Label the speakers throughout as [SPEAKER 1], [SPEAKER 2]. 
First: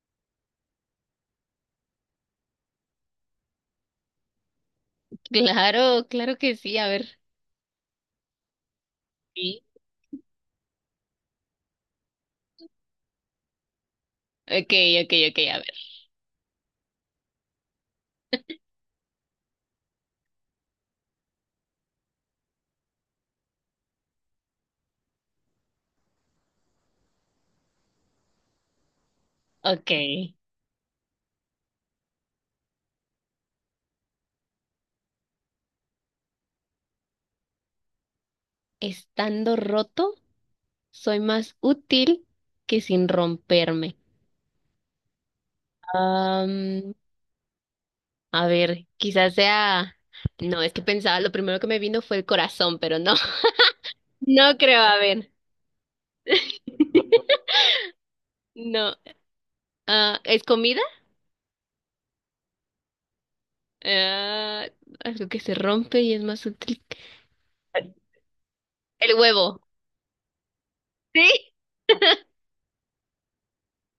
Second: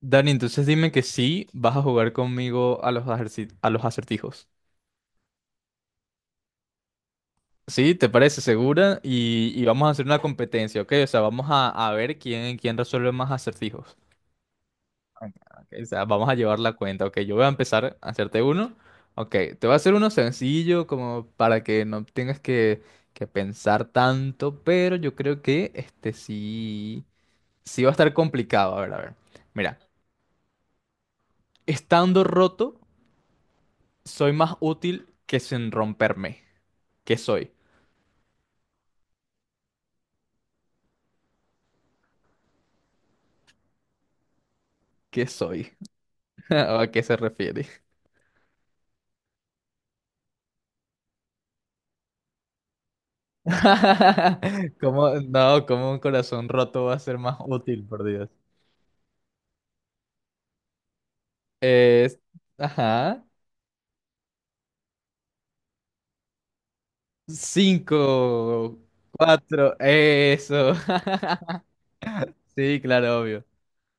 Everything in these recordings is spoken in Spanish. [SPEAKER 1] Dani, entonces dime que sí vas a jugar conmigo a los a los acertijos.
[SPEAKER 2] Claro, claro que sí, a ver.
[SPEAKER 1] ¿Sí? ¿Te parece segura? Y,
[SPEAKER 2] Sí.
[SPEAKER 1] y vamos a hacer una competencia, ¿ok? O sea, vamos a ver quién resuelve más acertijos.
[SPEAKER 2] Ok, ok,
[SPEAKER 1] Ok,
[SPEAKER 2] ok, a
[SPEAKER 1] ok,
[SPEAKER 2] ver.
[SPEAKER 1] o sea, vamos a llevar la cuenta, ¿ok? Yo voy a empezar a hacerte uno. Ok, te voy a hacer uno sencillo como para que no tengas que pensar tanto, pero yo creo que este sí va a estar complicado. A ver, a ver. Mira,
[SPEAKER 2] Ok.
[SPEAKER 1] estando roto, soy más útil que sin romperme. ¿Qué soy?
[SPEAKER 2] Estando roto, soy más útil que sin romperme.
[SPEAKER 1] ¿Qué soy? ¿O ¿A
[SPEAKER 2] Am,
[SPEAKER 1] qué se refiere?
[SPEAKER 2] a ver, quizás sea. No, es que pensaba, lo primero que me vino fue el corazón, pero no. No creo, a
[SPEAKER 1] ¿Cómo?
[SPEAKER 2] ver.
[SPEAKER 1] No, ¿cómo un corazón roto va a ser más útil, por Dios?
[SPEAKER 2] No. Ah, ¿es comida?
[SPEAKER 1] Es... Ajá.
[SPEAKER 2] Ah, algo que se rompe y es más útil.
[SPEAKER 1] Cinco,
[SPEAKER 2] El huevo.
[SPEAKER 1] cuatro, eso.
[SPEAKER 2] Sí.
[SPEAKER 1] Sí, claro, obvio.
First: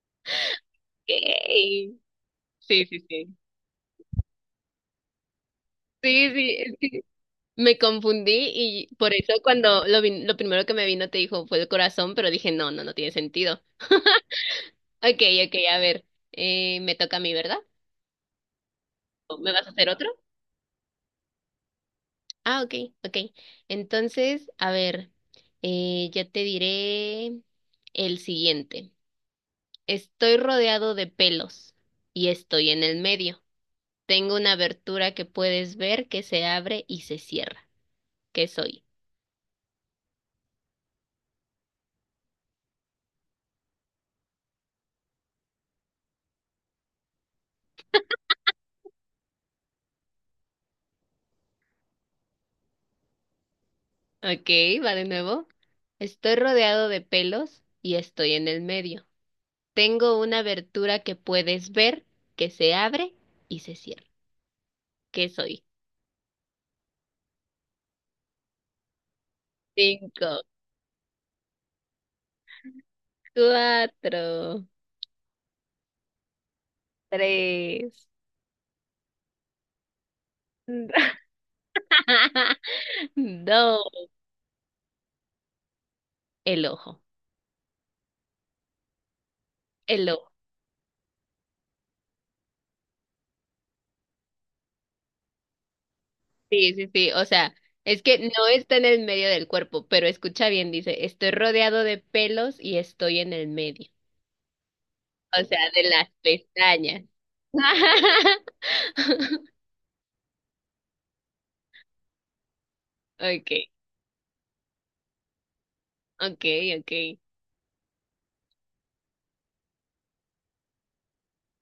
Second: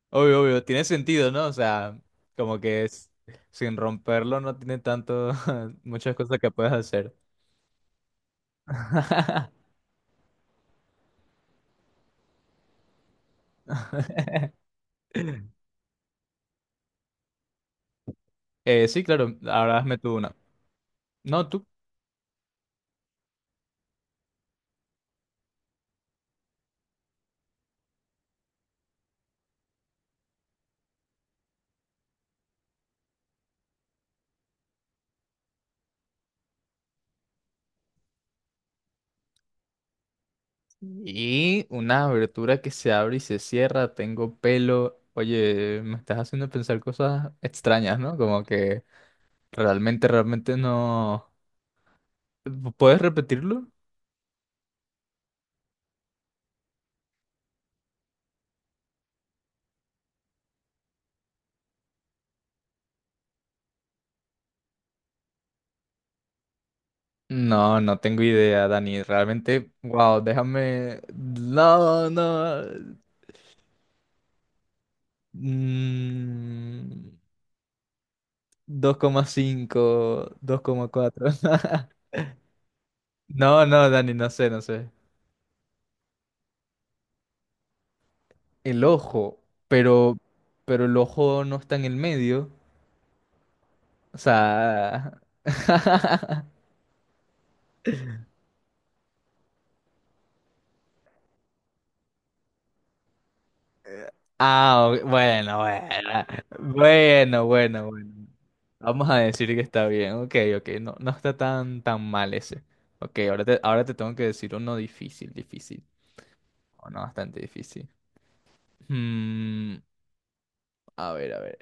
[SPEAKER 1] Obvio, obvio. Tiene sentido, ¿no? O
[SPEAKER 2] Yay.
[SPEAKER 1] sea, como que
[SPEAKER 2] Sí, sí,
[SPEAKER 1] es,
[SPEAKER 2] sí.
[SPEAKER 1] sin romperlo no tiene tanto, muchas
[SPEAKER 2] Sí,
[SPEAKER 1] cosas que puedes
[SPEAKER 2] sí,
[SPEAKER 1] hacer.
[SPEAKER 2] me confundí y por eso cuando lo primero que me vino te dijo fue el corazón, pero dije, no, no, no tiene sentido. Ok, ok, a ver, me toca a mí, ¿verdad?
[SPEAKER 1] Sí,
[SPEAKER 2] ¿O
[SPEAKER 1] claro.
[SPEAKER 2] me vas a
[SPEAKER 1] Ahora
[SPEAKER 2] hacer
[SPEAKER 1] hazme
[SPEAKER 2] otro?
[SPEAKER 1] tú una. No, tú.
[SPEAKER 2] Ah, ok, ok. Entonces, a ver, ya te diré el siguiente. Estoy rodeado de pelos y estoy en el medio. Tengo una abertura que puedes ver que se abre y se cierra. ¿Qué soy?
[SPEAKER 1] Y una abertura que se abre y se cierra, tengo pelo. Oye, me estás haciendo pensar cosas extrañas, ¿no? Como que realmente no... ¿Puedes repetirlo?
[SPEAKER 2] Ok, va de nuevo. Estoy rodeado de pelos y estoy en el medio. Tengo una abertura que puedes ver, que se abre y se cierra. ¿Qué soy?
[SPEAKER 1] No, no tengo idea, Dani. Realmente, wow,
[SPEAKER 2] Cinco,
[SPEAKER 1] déjame... No, no.
[SPEAKER 2] cuatro,
[SPEAKER 1] Mm,
[SPEAKER 2] tres,
[SPEAKER 1] 2,5, dos coma cuatro. No, no,
[SPEAKER 2] dos.
[SPEAKER 1] Dani, no sé, no sé.
[SPEAKER 2] El ojo,
[SPEAKER 1] El ojo,
[SPEAKER 2] el
[SPEAKER 1] pero,
[SPEAKER 2] ojo.
[SPEAKER 1] pero el ojo no está en el medio. O sea.
[SPEAKER 2] Sí, sí, sí. O sea, es que no está en el medio del cuerpo, pero escucha bien, dice, estoy rodeado de pelos y estoy en el medio.
[SPEAKER 1] Ah, ok,
[SPEAKER 2] O
[SPEAKER 1] bueno,
[SPEAKER 2] sea, de las
[SPEAKER 1] bueno.
[SPEAKER 2] pestañas.
[SPEAKER 1] Bueno, bueno, bueno. Vamos a decir que está bien. Ok, ok. No, no está tan, tan mal ese. Ok, ahora
[SPEAKER 2] Ok.
[SPEAKER 1] te, ahora te tengo que decir uno difícil, difícil.
[SPEAKER 2] Okay,
[SPEAKER 1] O no,
[SPEAKER 2] okay.
[SPEAKER 1] bastante difícil. Mm, a ver, a ver.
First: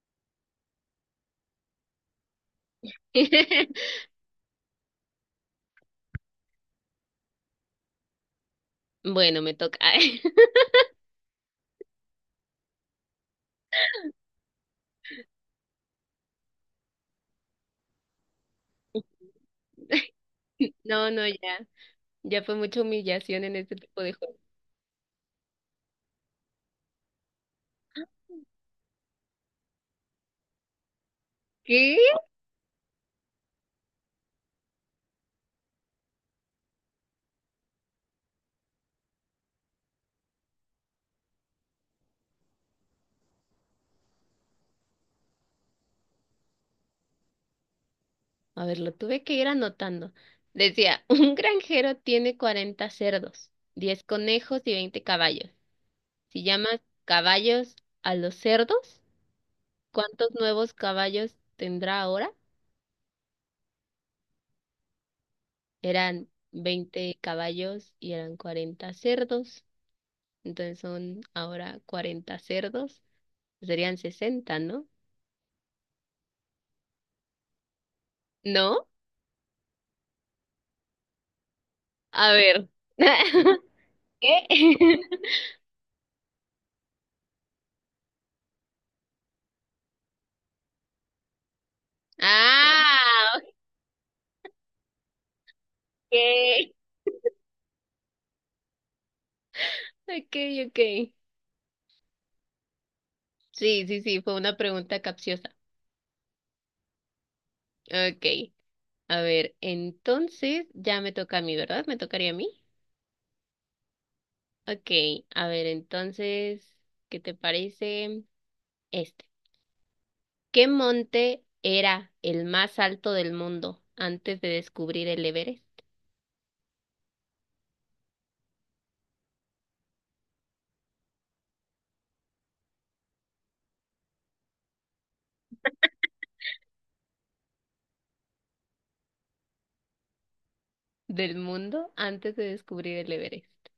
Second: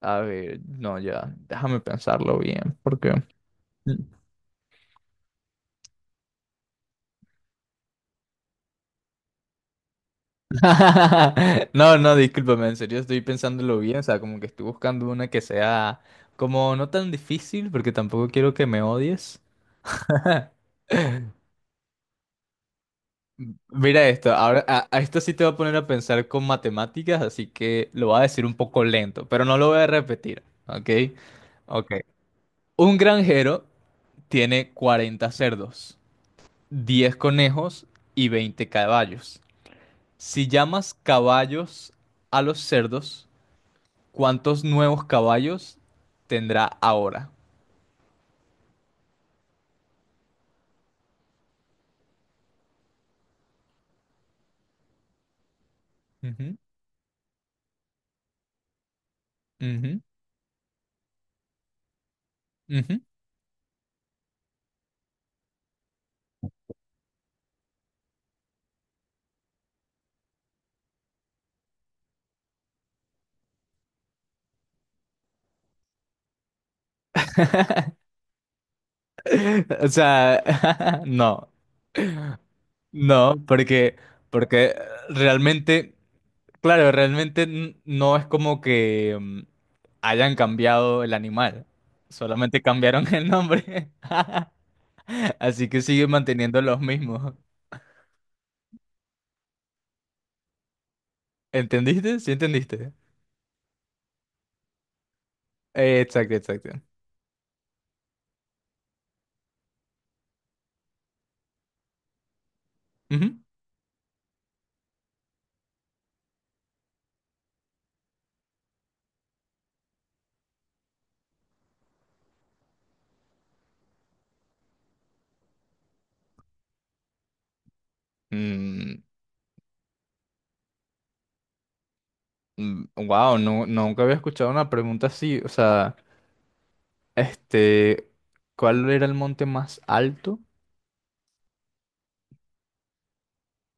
[SPEAKER 1] A ver. No, ya. Déjame pensarlo bien. Porque.
[SPEAKER 2] Bueno, me toca. Ay.
[SPEAKER 1] No, no, discúlpame, en serio estoy pensándolo bien, o sea, como que estoy buscando una que sea como no tan difícil, porque tampoco quiero que me odies.
[SPEAKER 2] No, no, ya. Ya fue mucha humillación
[SPEAKER 1] M-
[SPEAKER 2] en este tipo
[SPEAKER 1] Mira
[SPEAKER 2] de
[SPEAKER 1] esto,
[SPEAKER 2] juego.
[SPEAKER 1] ahora a esto sí te va a poner a pensar con matemáticas, así que lo voy a decir un poco lento, pero no lo voy a repetir, ¿ok? Ok.
[SPEAKER 2] ¿Qué?
[SPEAKER 1] Un granjero tiene 40 cerdos, 10 conejos y 20 caballos. Si llamas caballos a los cerdos, ¿cuántos nuevos caballos tendrá ahora?
[SPEAKER 2] A ver, lo tuve que ir anotando. Decía, un granjero tiene 40 cerdos, 10 conejos y 20 caballos. Si
[SPEAKER 1] Ujú,
[SPEAKER 2] llamas caballos a los cerdos,
[SPEAKER 1] ujú,
[SPEAKER 2] ¿cuántos nuevos caballos tendrá ahora?
[SPEAKER 1] ujú.
[SPEAKER 2] Eran 20 caballos y eran 40 cerdos. Entonces son ahora 40 cerdos. Serían 60, ¿no? ¿No?
[SPEAKER 1] O sea, no,
[SPEAKER 2] A ver.
[SPEAKER 1] no, porque,
[SPEAKER 2] ¿Qué?
[SPEAKER 1] porque realmente, claro, realmente no es como que hayan cambiado el animal, solamente cambiaron el
[SPEAKER 2] Ah,
[SPEAKER 1] nombre, así que siguen manteniendo
[SPEAKER 2] ok.
[SPEAKER 1] los mismos.
[SPEAKER 2] Ok, ok.
[SPEAKER 1] ¿Entendiste? ¿Sí entendiste?
[SPEAKER 2] Sí, sí, sí, fue una pregunta capciosa.
[SPEAKER 1] Exacto, exacto.
[SPEAKER 2] Ok. A ver, entonces ya me toca a mí, ¿verdad? ¿Me tocaría a mí?
[SPEAKER 1] Ujú.
[SPEAKER 2] Ok. A ver, entonces, ¿qué te parece este? ¿Qué monte era el más alto del mundo antes de descubrir el Everest?
[SPEAKER 1] Mm, wow, no, nunca había escuchado una pregunta así, o sea... Este, ¿cuál era el monte más alto?
[SPEAKER 2] ¿Del mundo antes de descubrir el Everest?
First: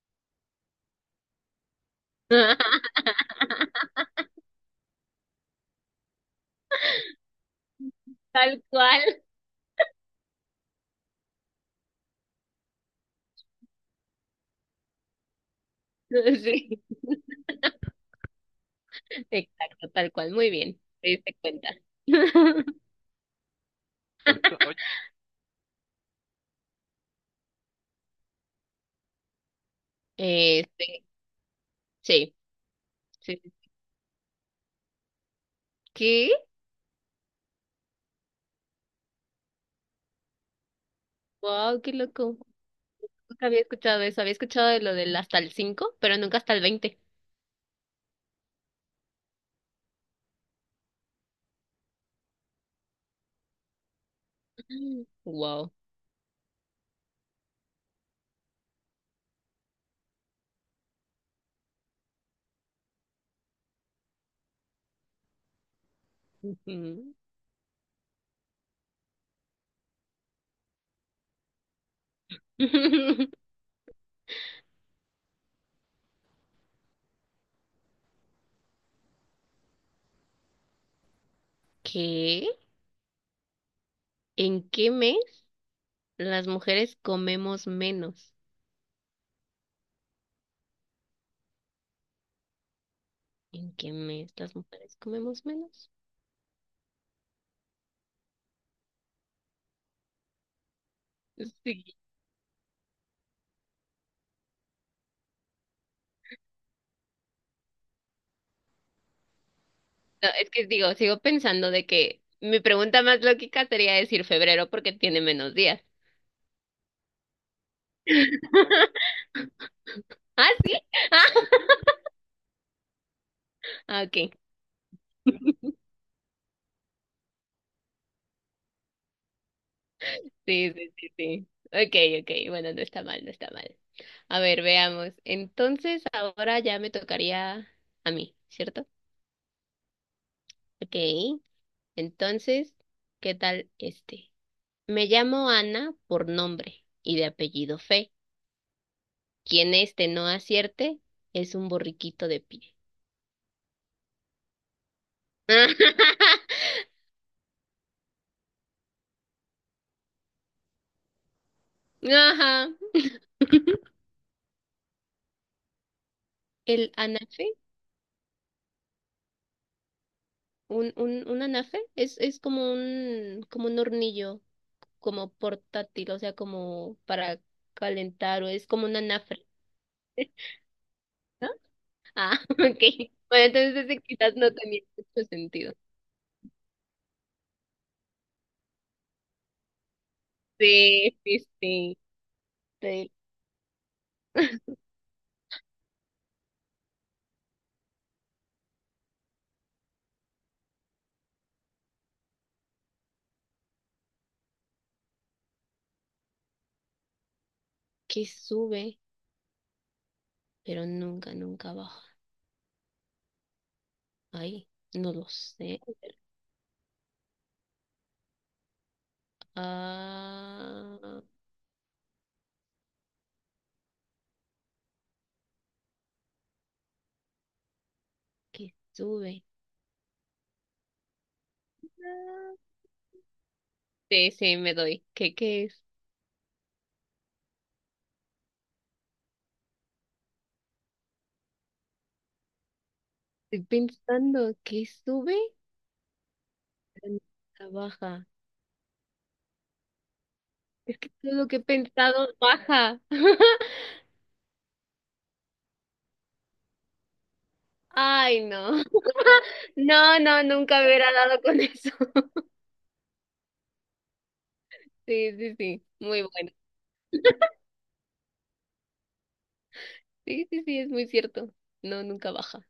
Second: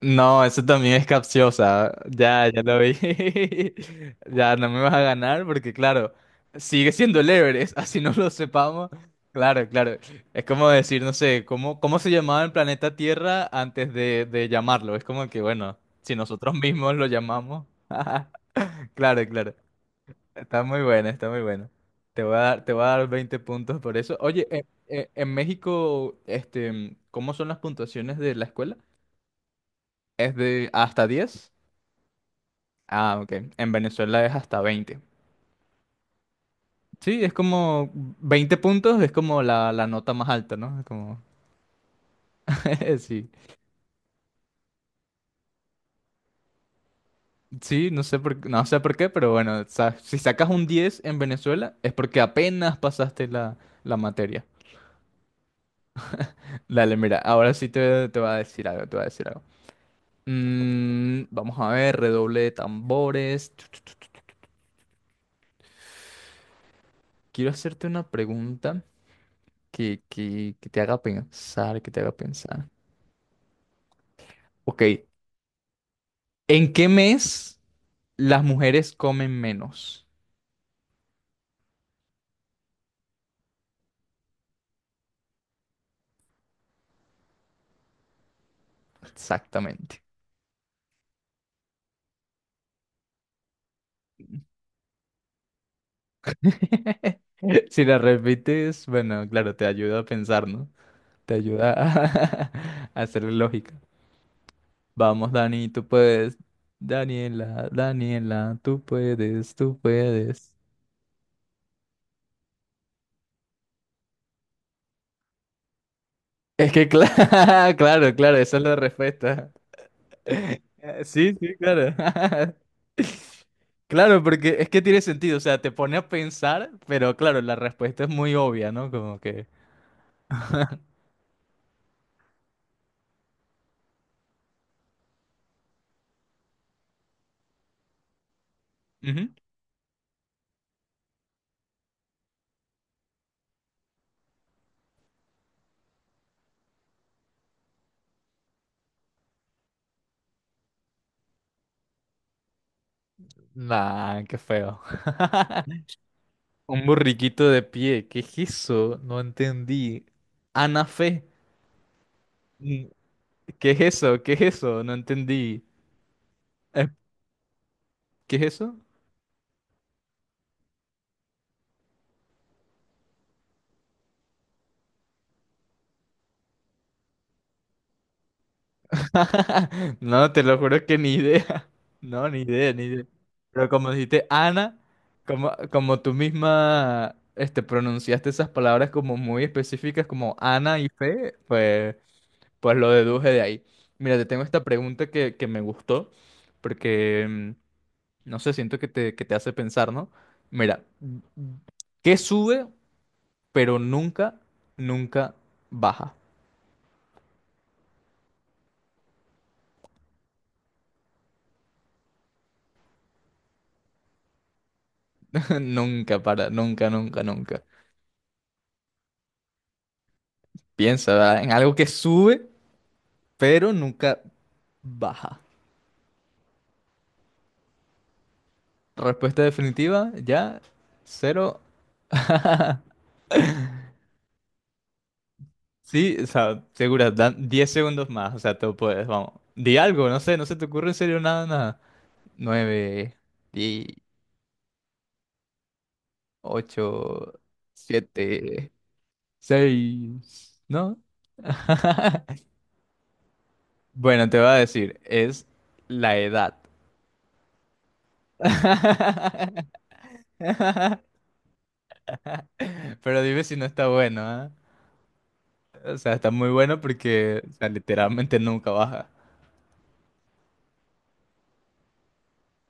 [SPEAKER 1] No, eso también es capciosa. Ya, ya lo vi. Ya no me vas a ganar porque, claro, sigue siendo el Everest, así no lo
[SPEAKER 2] Tal
[SPEAKER 1] sepamos.
[SPEAKER 2] cual.
[SPEAKER 1] Claro, claro. Es como decir, no sé, ¿cómo se llamaba el planeta Tierra antes de llamarlo? Es como que, bueno, si nosotros
[SPEAKER 2] Sí.
[SPEAKER 1] mismos lo llamamos. Claro, claro.
[SPEAKER 2] Exacto, tal cual. Muy
[SPEAKER 1] Está muy
[SPEAKER 2] bien. Te
[SPEAKER 1] buena, está
[SPEAKER 2] diste
[SPEAKER 1] muy
[SPEAKER 2] cuenta.
[SPEAKER 1] buena. Te voy a dar,
[SPEAKER 2] Oye,
[SPEAKER 1] te voy a dar 20 puntos por eso. Oye, en México, este, ¿cómo son las puntuaciones de la escuela? ¿Es de
[SPEAKER 2] este,
[SPEAKER 1] hasta 10?
[SPEAKER 2] sí,
[SPEAKER 1] Ah, ok.
[SPEAKER 2] sí. Sí.
[SPEAKER 1] En Venezuela es hasta 20.
[SPEAKER 2] ¿Qué?
[SPEAKER 1] Sí, es como 20 puntos, es como la nota más alta, ¿no? Es como,
[SPEAKER 2] Wow, qué loco.
[SPEAKER 1] sí.
[SPEAKER 2] Nunca había escuchado eso. Había escuchado de lo del hasta el 5 pero nunca hasta el 20.
[SPEAKER 1] Sí, no sé por qué, pero bueno, si sacas un 10 en Venezuela es porque apenas pasaste la materia.
[SPEAKER 2] Wow.
[SPEAKER 1] Dale, mira, ahora sí te voy a decir algo, te voy a decir algo. Vamos a ver, redoble de tambores. Tu, tu, tu. Quiero hacerte una pregunta que te haga pensar, que te haga pensar. Ok, ¿en qué mes las mujeres comen menos?
[SPEAKER 2] ¿Qué? ¿En qué mes las mujeres comemos menos?
[SPEAKER 1] Exactamente.
[SPEAKER 2] ¿En qué mes las mujeres comemos menos?
[SPEAKER 1] Si la repites, bueno, claro, te ayuda a pensar, ¿no? Te ayuda
[SPEAKER 2] Sí.
[SPEAKER 1] a, a hacerle lógica. Vamos, Dani, tú puedes. Daniela, Daniela, tú puedes, tú
[SPEAKER 2] No, es
[SPEAKER 1] puedes.
[SPEAKER 2] que digo, sigo pensando de que mi pregunta más lógica sería decir febrero porque tiene menos días.
[SPEAKER 1] Es que claro, claro, claro, esa es la respuesta.
[SPEAKER 2] ¿Ah, sí?
[SPEAKER 1] Sí, sí, claro.
[SPEAKER 2] Ah,
[SPEAKER 1] Claro,
[SPEAKER 2] ok.
[SPEAKER 1] porque es que tiene sentido, o sea, te pone a pensar, pero claro, la respuesta es muy obvia, ¿no? Como que...
[SPEAKER 2] Sí, sí, sí, sí. Ok, ok. Bueno, no está mal, no está mal. A ver, veamos. Entonces, ahora ya me tocaría a mí, ¿cierto?
[SPEAKER 1] Ujú.
[SPEAKER 2] Ok. Entonces, ¿qué tal este? Me llamo Ana por nombre y de apellido Fe. Quien este no acierte es un borriquito de pie.
[SPEAKER 1] Nah, qué feo. Un burriquito de pie, ¿qué es eso? No entendí. Ana Fe,
[SPEAKER 2] Ajá.
[SPEAKER 1] mm, ¿qué es eso? ¿Qué es eso? No entendí. Eh,
[SPEAKER 2] El anafe,
[SPEAKER 1] ¿Qué es eso?
[SPEAKER 2] un anafe es como un, hornillo. Como portátil, o sea, como para calentar, o es como una anafre,
[SPEAKER 1] No, te lo juro que ni
[SPEAKER 2] ¿no?
[SPEAKER 1] idea. No,
[SPEAKER 2] Ah,
[SPEAKER 1] ni idea, ni idea.
[SPEAKER 2] ok. Bueno,
[SPEAKER 1] Pero
[SPEAKER 2] entonces
[SPEAKER 1] como
[SPEAKER 2] ese
[SPEAKER 1] dijiste
[SPEAKER 2] quizás no
[SPEAKER 1] Ana,
[SPEAKER 2] tenía mucho
[SPEAKER 1] como,
[SPEAKER 2] sentido.
[SPEAKER 1] como tú misma este, pronunciaste esas palabras como muy específicas, como Ana y
[SPEAKER 2] Sí,
[SPEAKER 1] Fe,
[SPEAKER 2] sí,
[SPEAKER 1] pues,
[SPEAKER 2] sí.
[SPEAKER 1] pues lo
[SPEAKER 2] Pero
[SPEAKER 1] deduje de ahí. Mira, te tengo esta pregunta que me gustó, porque, no sé, siento que te hace pensar, ¿no? Mira, ¿qué sube, pero nunca, nunca baja?
[SPEAKER 2] que sube, pero nunca, nunca baja. Ay, no lo sé.
[SPEAKER 1] Nunca para, nunca, nunca, nunca. Piensa,
[SPEAKER 2] Ah,
[SPEAKER 1] ¿verdad? En algo que sube, pero nunca baja.
[SPEAKER 2] que
[SPEAKER 1] Respuesta
[SPEAKER 2] sube.
[SPEAKER 1] definitiva, ya, cero.
[SPEAKER 2] Ah, sí, sí, me doy. ¿Qué es?
[SPEAKER 1] Sí, o sea, segura, dan 10 segundos más, o sea, tú puedes, vamos. Di algo, no sé, no se te ocurre en serio nada, nada. 9,
[SPEAKER 2] Estoy
[SPEAKER 1] 10,
[SPEAKER 2] pensando que sube, pero
[SPEAKER 1] 8,
[SPEAKER 2] nunca baja.
[SPEAKER 1] 7, 6, ¿no?
[SPEAKER 2] Es que todo lo que he pensado baja.
[SPEAKER 1] Bueno, te voy a decir, es la edad.
[SPEAKER 2] Ay, no. No, no, nunca me hubiera dado con eso.
[SPEAKER 1] Pero dime si no está bueno, ¿ah?
[SPEAKER 2] Sí, sí, sí,
[SPEAKER 1] O sea,
[SPEAKER 2] muy
[SPEAKER 1] está muy
[SPEAKER 2] bueno.
[SPEAKER 1] bueno porque, o sea, literalmente nunca baja.
[SPEAKER 2] Sí, sí, sí, es muy cierto. No, nunca baja.